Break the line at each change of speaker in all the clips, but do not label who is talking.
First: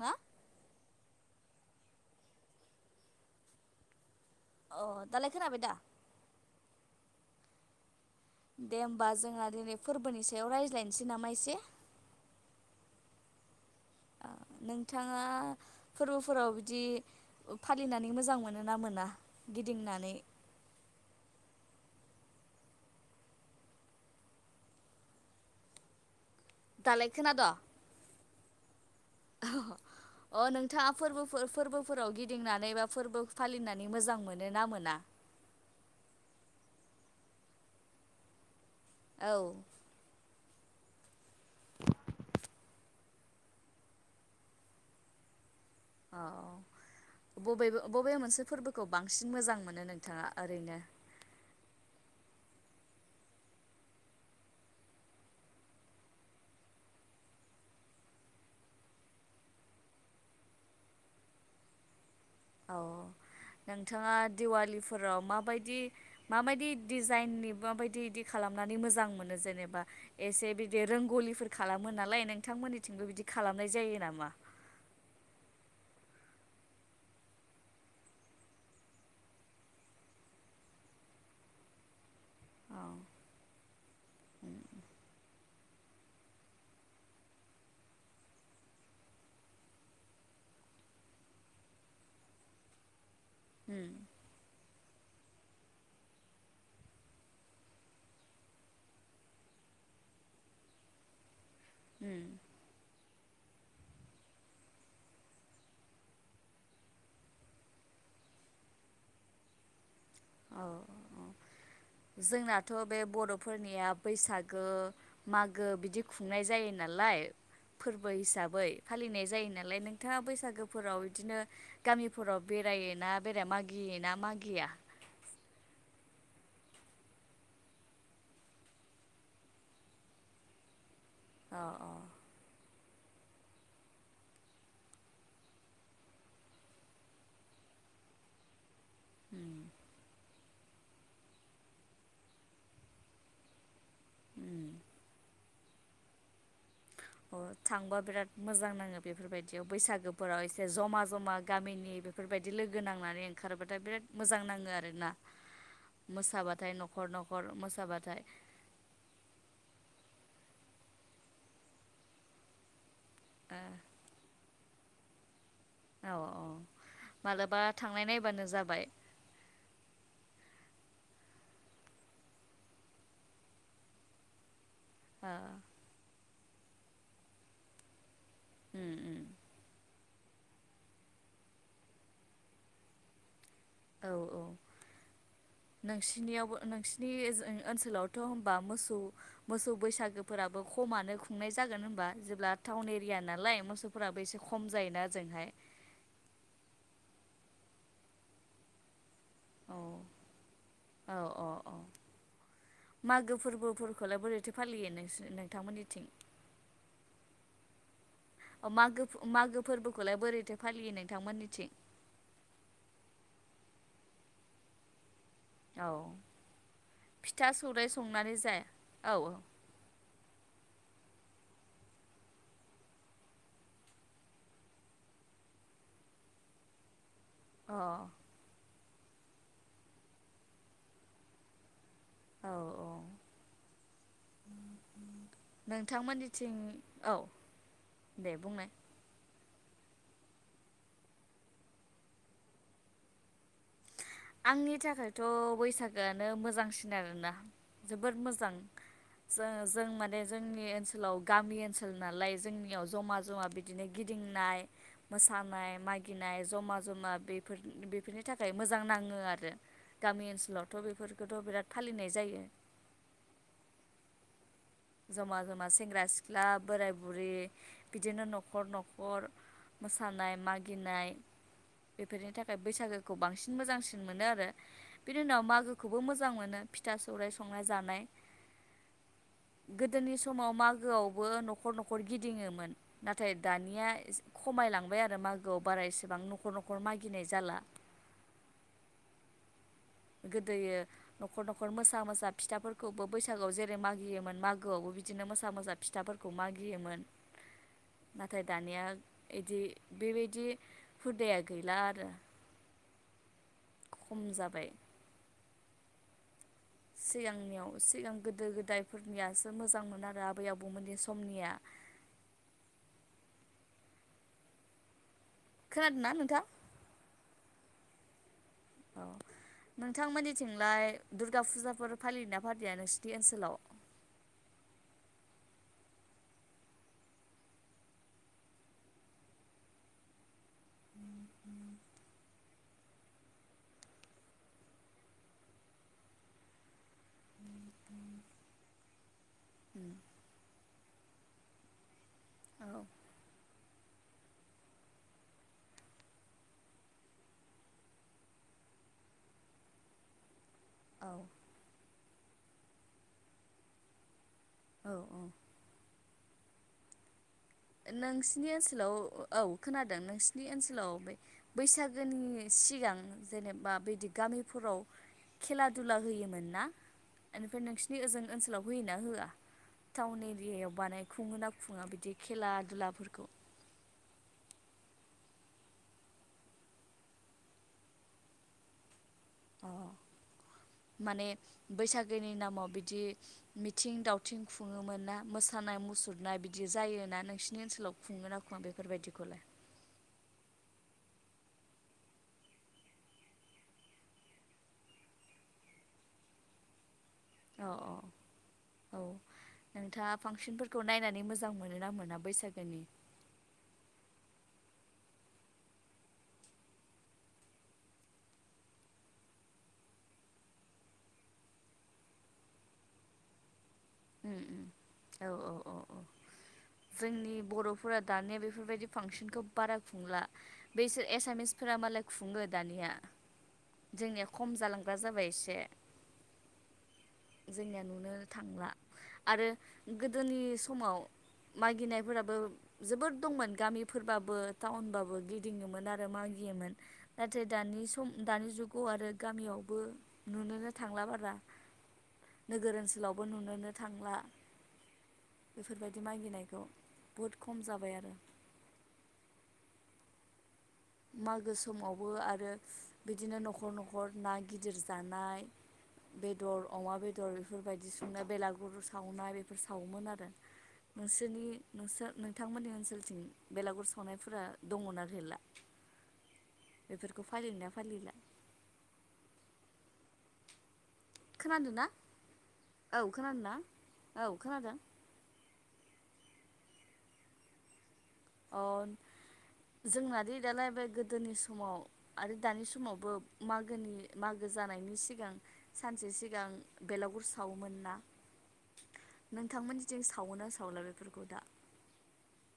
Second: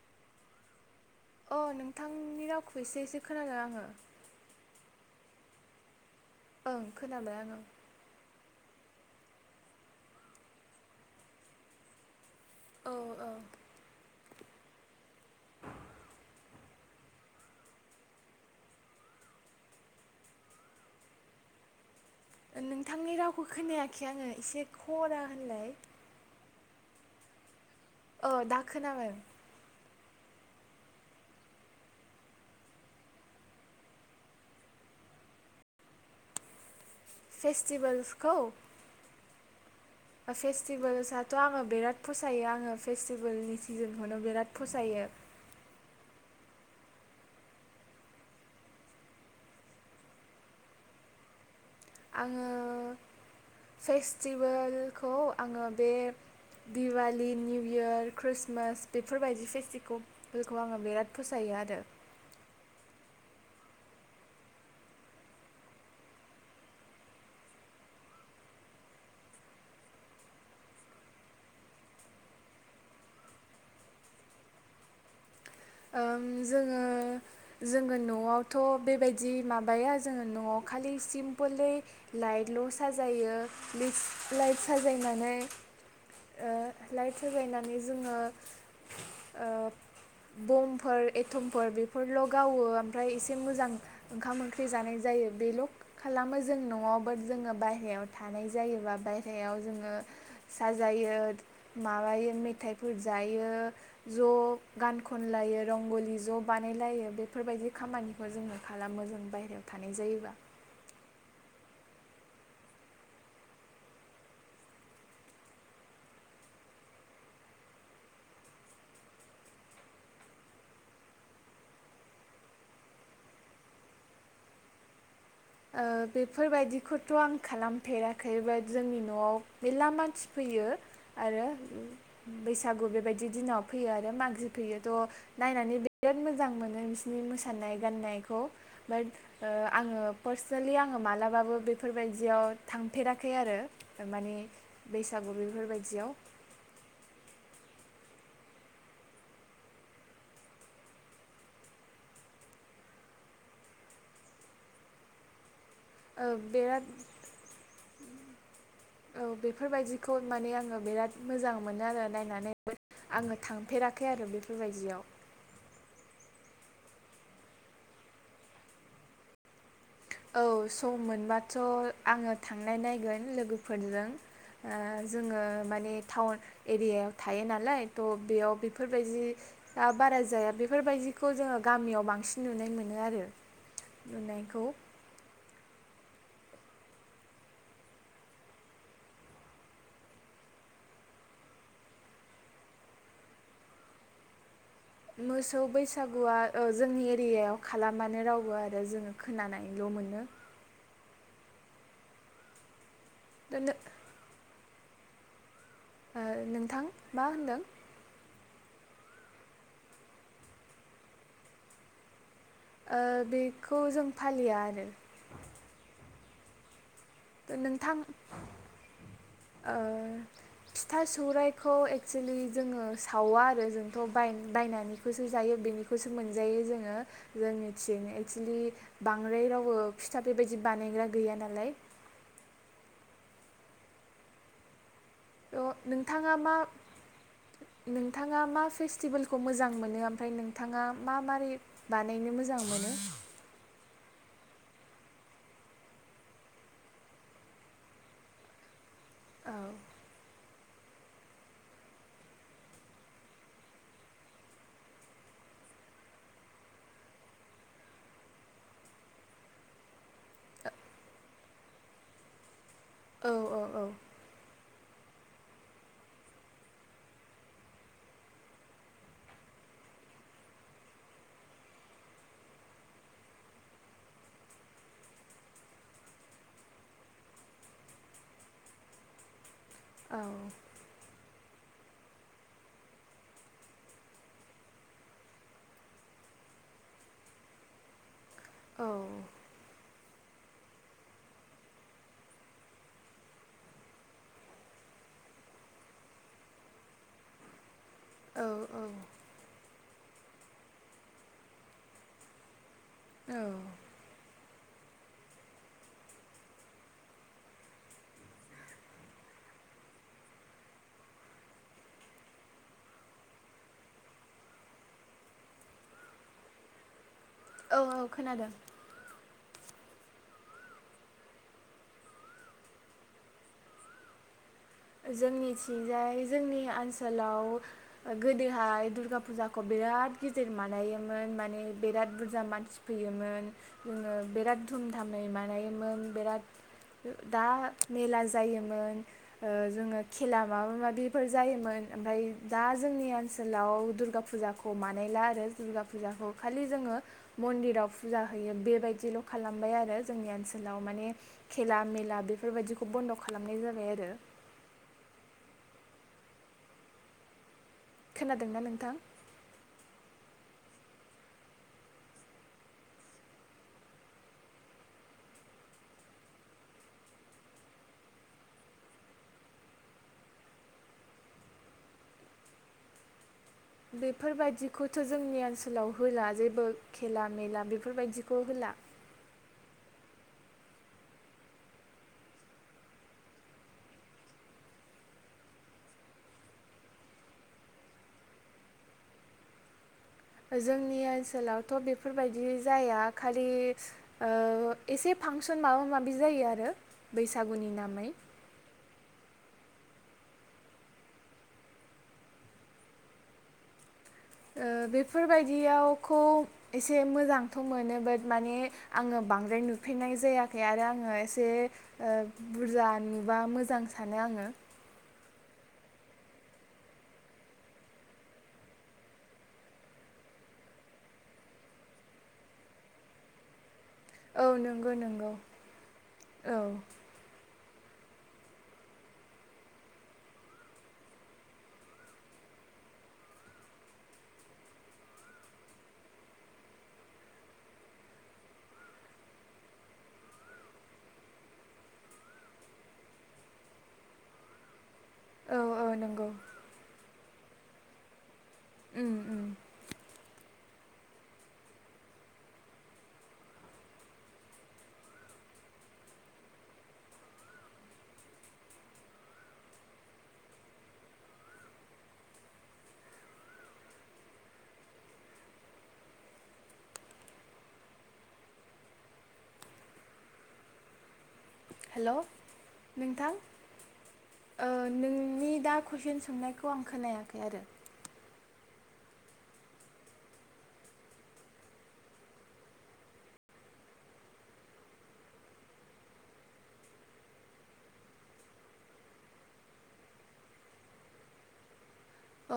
मा?
अ नोंथांनि रावखौ एसे एसे खोनादों आङो
अ दालाय खोनाबाय दा?
ओं खोनाबाय आङो
दे होमबा जोंहा दिनै फोरबोनि सायाव रायज्लायनोसै नामा एसे
औ औ
नोंथाङा फोरबोफोराव बिदि फालिनानै मोजां मोनो ना मोना गिदिंनानै?
नोंथांनि रावखौ खोनायाखै आङो एसे खरा होनलाय
दालाय खोना द'
औ दा खोनाबाय
अ नोंथाङा फोरबो फोरबोफोराव गिदिंनानै बा फोरबो फालिनानै मोजां मोनो ना मोना?
फेस्टिभलसखौ
औ
फेस्टिभेल्सथ' आथ आङो बिराद फसायो आङो फेस्टिभेलनि सिजोनखौनो बिराद फसायो
औ बबे बबे मोनसे फोरबोखौ बांसिन मोजां मोनो नोंथाङा ओरैनो
आङो फेस्टिभेलखौ आङो बे दिवालि निउ इयार ख्रिस्टमास बेफोरबायदि फेस्टिभेलखौ आङो बिराद फसायो आरो
औ नोंथाङा दिवालिफोराव माबायदि माबायदि डिजाइननि माबायदि इदि खालामनानै मोजां मोनो जेनेबा एसे बिदि रांगलिफोर खालामो नालाय नोंथांमोननिथिंबो बिदि खालामनाय जायो नामा?
जोङो जोङो न'आवथ' बेबायदि माबाया जोङो न'आव खालि सिम्पोलै लाइटल'
औ
साजायो बे लाइट
उम
साजायनानै लाइट होलायनानै जोङो ओ बमफोर एथमफोर बेफोरल' गावो ओमफ्राय एसे एसे मोजां ओंखाम ओं ख्रिजानाय जायो बेल' खालामो जों न'आव बाट जोङो बायहेरायाव थानाय जायोबा बायहायाव जोङो साजायो माबायो
उम
मेथाइ फोरजायो ज' गान खनलायो रंगलि ज' बानायलायो बेफोरबायदि खामानिखौ जोङो खालामो जों बाहेरायाव थानाय जायोबा
औ जोंनाथ' बे बर'फोरनिया बैसागो मागो बिदि खुंनाय जायो नालाय फोरबो हिसाबै फालिनाय जायो नालाय नोंथाङा बैसागोफोराव इदिनो गामिफोराव बेरायोना बेराया मागियोना मागिया
ओ बेफोरबायदिखौथ' आं खालामफेराखै बाट जोंनि न'आव मेरला मानसि फैयो आरो
अ अ
बैस सागु बेबायदि दिनाव फैयो आरो मागि फैयो थ' नायनानै बिराद मोजां मोनो बिसिनि मोसानाय गान्नायखौ बाट ओ आङो पार्सनेलि आङो मालाबाबो बेफोरबायदियाव थांफेराखै आरो मानि
उम
बैसागु बे फोरबायदियाव
अ थांबा बिराद मोजां नाङो बेफोरबायदियाव बैसागोफोराव एसे जमा जमा गामिनि बेफोरबायदि लोगो नांनानै ओंखारबाथाय बिराद मोजां नाङो आरोना
ओ
मोसाबाथाय
बिराद
न'खर न'खर मोसाबाथाय
औ बेफोरबायदिखौ माने आङो बिराद मोजां मोनो आरो नायनानै आङो थांफेराखै आरो बे बेबायजियाव
औ औ मालाबा थांनाय नायबानो जाबाय
औ सम मोनबाथ' आङो थांनाय नायगोन लोगोफोरजों ओ
ओ
जोङो माने टाउन एरियायाव थायो नालाय त' बेयाव
उम उम
बेफोरबायजि आ बारा जाया बेफोरबायजिखौ जोङो गामियाव बांसिन नुनाय मोनो आरो
औ औ
नुनायखौ
नोंसिनियावबो नोंसिरनि ओजों ओनसोलावथ' होमबा मोसौ मोसौ बैसागोफोराबो खमानो खुंनाय जागोन होनबा जेब्ला टाउन एरिया नालाय मोसौफोराबो एसे खम जायोना ओजोंहाय
मोसौ बैसागुआ ओ जोंनि [unintelligible] खालामानो रावबो आरो जोङो
औ
खोनानायल' मोनो
औ औ औ मागो
दा नो
फोरबोफोरखौलाय बोरैथो फालियो नोंसोर नोंथांमोननिथिं
ओ नोंथां मा होनदों?
अ मागोफ मागो फोरबोखौलाय बोरैथो फालियो नोंथांमोननिथिं
ओ बेखौ जों फालिया आरो
औ फिथा सौराइ
नोंथां
संनानै जाया औ औ
ओ फिथा सौरायाइखौ एक्सुेलि जोङो सावा आरो जोंथ'बाय बायनानैखौसो जायो बेनिखौसो मोनजायो जोङो
अ
जोंनिथिं एक्सुलि बांद्राय रावबो फिथा बेबायदि बानायग्रा गैया नालाय
औ औ
अ नोंथांङा
नोंथांमोननिथिं
मा
औ दे
नोंथाङा मा
बुंनाय
फेस्टिभेल खौ मोजां मोनो ओमफ्राय नोंथाङा मा मारै बानायनो मोजां मोनो?
आंनि थाखायथ' बैसागोआनो मोजांसिन आरोना जोबोर मोजां
औ
जोंङो जों माने जों जोंनि ओनसोलाव गामि ओनसोल नालाय जोंनियाव जमा जमा बिदिनो गिदिंनाय मोसानाय मागिनाय जमा जमा बेफोर बेफोरनि थाखाय मोजां नाङो। ङो आरो गामि ओनसोलावथ' बेफोरखौथ' बिराद फालिनाय जायो।
औ औ औ
जमा जमा सेंग्रा सिख्ला बोराय बुरि बिदिनो न'खर न'खर मोसानाय मागिनाय बेफोरनि थाखाय बैसागोखौ बांसिन मोजांसिन मोनो आरो बिनि उनाव मागोखौबो मोजां मोनो फिथा सौर संनाय जानाय गोदोनि
औ
समाव मागोआवबो नख न'खर न'खर गिदिङोमोन नाथाय दानिया खमायलांबाय आरो मागोआव बारा एसेबां न'खर न'खर मागिनाय जाला
औ
गोदोयो न'खर न'खर मोसा मोसा फिथाफोरखौबो बैसागोआव जेरै मागियोमोन मागोआवबो बिदिनो मोसा मोसा फिथाफोरखौ मागियोमोन। नाथाय
औ
दानिया एदि बेबायदि हुदाया गैला आरो
औ
खम जाबाय सिगांनियाव सिगां गोदो गोदायफोरनियासो मोजांमोन आरो आबै आबौमोननि समनिया खोनादोंना नोंथाङा?
औ औ खोनादों।
नोंथांमोननिथिंलाय दुर्गा फुजाफोर फालियो ना फालिया नोंसिनि ओनसोलाव?
जोंनिथिंजाय जोंनि ओनसोलाव गोदोहाय दुर्गा फुजाखौ बिराद गिदिर बानायोमोन माने बिराद बुरजा मानसि फैयोमोन जोङो बिराद धुमधामै बानायोमोन बिराद दा मेला जायोमोन। ओ जोङो खेला माबा माबि बेफोर जायोमोन ओमफ्राय दा
औ
जोंनि ओनसोलाव दुर्गा फुजाखौ बानायला आरो दुर्गा फुजाखौ खालि जोङो मन्दिराव फुजा होयो बेबायदिल' खालामबाय आरो जोंनि ओनसो लाव माने
औ
खेला मेला बेफोरबायाददिखौ बन्द' खालामनाय जाबाय आरो
औ औ नोंसिनि
खोनादोंना नोंथां
ओनसोलाव औ खोना नोंसिनि ओनसोलाव बे बैसागोनि सिगां जेनेबा बिदि गामिफोराव खेला दुला होयोमोन ना एनिफ्राय नोंसोरनि ओजों ओनसोलाव होयोना होआ टाउन एरियायाव बानाय खुङो ना खुङा बिदि खेला दुलाफोरखौ
बेफोरबायदिखौथ' जोंनि ओनसोलाव होला जेबो खेला मेला बेफोरबायदिखौ होला।
अ माने बैसागोनि नामाव बिदि मिथिं दावथिं खुङोमोन ना मोसानाय मुसुरनाय बिदि जायोना नोंसिनि ओनसोलाव खुङो ना खुङा बेफोरबायदिखौलाय?
जोंनि ओनसोलावथ' बेफोरबायदि जाया खालि ओ एसे फांसन माबा माबि जायो आरो
औ
बैसागुनि नामै
औ नोंथाङा फांसनफोरखौ नायनानै मोजां मोनो ना मोना बैसागोनि?
ओ बेफोरबायदियावखौ एसे मोजांथ' मोनो बाट माने आङो बांद्राय नुफेरनाय जायाखै आरो आङो एसे ओ बुरजा नुबा मोजां सानो
उम
आङो
उम औ औ औ औ जोंनि बर'फोरा दानिया बेफोरबायदि फांसनखौ बारा खुंला बैसोर एसामिसफोरा मालाय खुङो दानिया। जोंनिया खम
औ नंगौ
जालांग्रा
नंगौ
जाबाय एसे
औ
जोंनिया नुनो थांला आरो गोदोनि समाव मागिनायफोराबो जोबोोर दंमोन गामिफोरबाबो टाउनबाबो गिदिङोमोन आरो मागियोमोन नाथाय दानि सम दानि जुगाव आरो गामियावबो नुनोनो थांला बारा नोगोर ओनसोलावबो नुनोनो थांला
औ औ
बेफोरबायदि
नंगौ
मागिनायखौ बहुत खम जाबाय आरो।
उम उम
मागो समावबो आरो बिदिनो न'खर न'खर ना गिदिर जानाय बेदर अमा बेदर बेफोरबायदि संनाय बेलागुर सावनाय बेफोर सावोमोन आरो नोंसोरनि नोंसोर नोंथांमोननि ओनसोलथिं बेलागुर सावनायफोरा दंना गैला बेफोरखौ फालियोना फालिला खोनादों ना
हेल
औ
नोंथां
खोनादों ना औ
ओ
खोनादों
नोंनि दा- कुइसन सोंनायखौ आं खोनायाखै आरो
अ जोंनाद दालाय बे गोदोनि समाव आरो दानि समावबो मागोनि मागो जानायनि सिगां सानसे सिगां बेलागुर सावोमोन ना नोंथांमोननिथिं सावो ना सावला बेफोरखौ दा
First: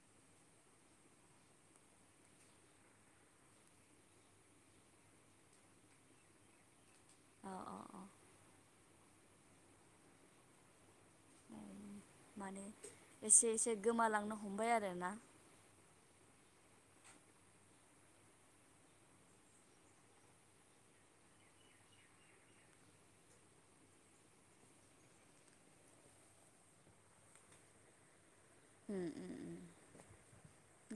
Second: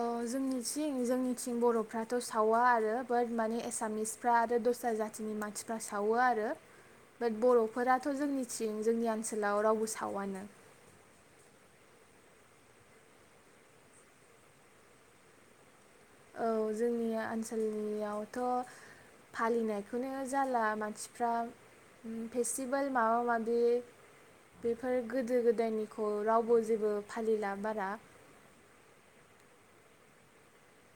अ जोंनिथिं जोंनिथिं बरफ्राथ सावा आरो बाट माने एसामिसफ्रा आरो दस्रा जातिनि मानसिफ्रा सावो आरो बाट
अ अ
बर'फोराथ' जोंनि [inaudible] जोंनि ओनसोलाव रावबो सावानो
माने एसे एसे गोमालांनो हमबाय आरोना।
औ जोंनि ओनसोलनियावथ फालिनायखौनो जाला मानसिफ्रा फेस्टिभेल माबा माबि बेफोर गोदो गोदायनिखौ रावबो जेबो फालिला बारा।
उम उम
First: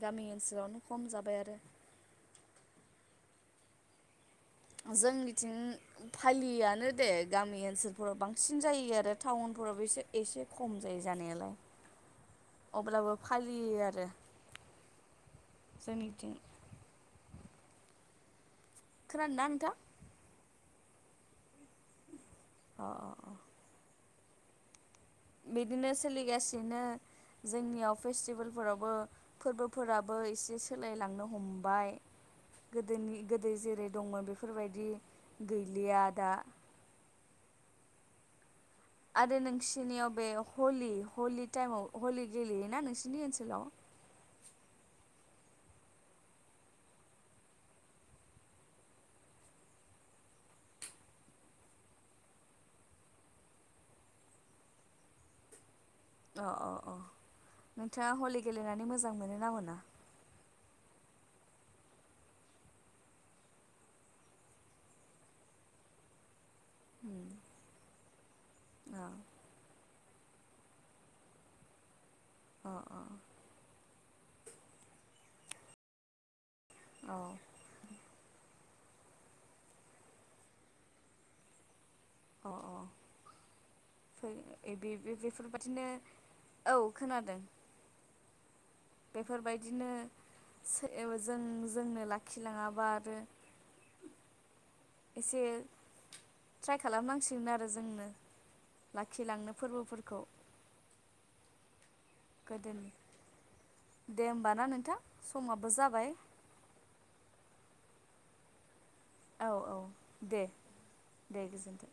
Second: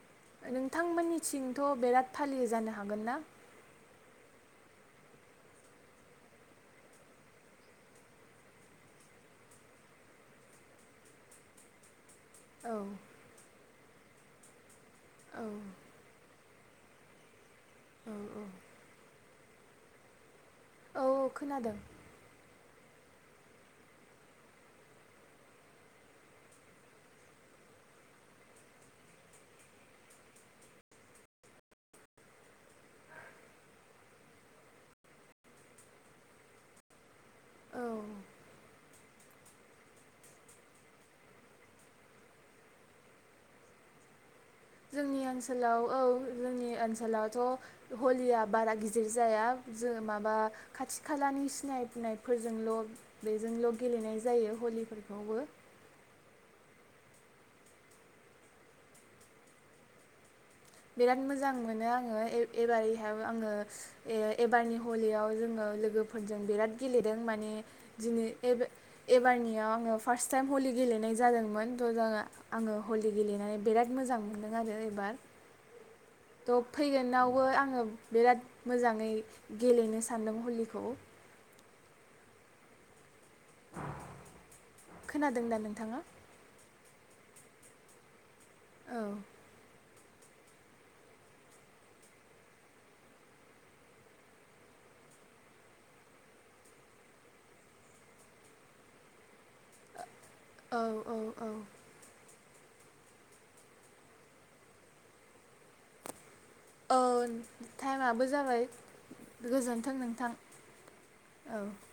गामि ओनसोलावनो खम
नोंथांमोननि
जाबाय आरो
थिंथ' बिराद फालियो जानो हागोन ना?
जोंनिथिं फालियानो दे गामि ओनसोलफोराव बांसिन जायो आरो टाउनफोरावबो एसे एसे खम जायो जानायालाय।
औ
अब्लाबो फालियो आरो रोे
औ
[inaudible] जोंनिथिं
औ औ
खोनादोंना नोंथां?
औ औ खोनादों
अ अ अ बिदिनो सोलिगासिनो जोंनियाव फेस्टिभेलफोरावबो फोरबोफोराबो एसे सोलायलांनो हमबाय गोदोनि गोदो जेरै दंमोन बेफोरबायदि गैलिया दा।
औ
आरो नोंसिनियाव बे हलि हलि टाइमाव हलि गेलेयोना नोंसिरनि ओनसोलाव?
जोंनि ओनसोलाव औ जोंनि ओनसोलावथ हलिया बारा गिदिर जाया जों माबा खाथि खालानि सिनायनायफोरजोंल बेजोंल गेलेनाय जायो हलिफोरखौबो
अ-अ-अ नोंथाङा हलि गेलेनानै मोजां मोनो ना मोना?
बिराद मोजां मोनो आङो एबारैहाय आङो एबारनि हलियाव जोङो लोगोफोरजों बिराद गेलेदों
उम
माने दिनै एब
औ
एबारनियाव आङो फार्स्ट टाइम हलि गेलेनाय जादोंमोन थ' जोंहा
अ
आङो
अ
हलि गेलेनानै बेराद- मोजां मोन्दों आरो एबार थ'
औ
फैगोनावबो आङो बिराद मोजाङै गेलेनो सानदों हलिखौ
अ अ
खोनादों दा
बेफोरबादिनो
नोंथाङा
औ खोनादों
औ
बेफोरबायदिनो सै जों जोंनो लाखिलाङाबा आरो एसे ट्राइ खालामनांसिगोन आरो जोंनो लाखिलांनो फोरबोफोरखौ
औ-औ-औ
गोदोनि। दे होमबाना नोंथां समाबो जाबाय।
औ टाइमाबो जाबाय।
औ औ
गोजोनथों नोंथां
दे दे
औ
गोजोन्थों।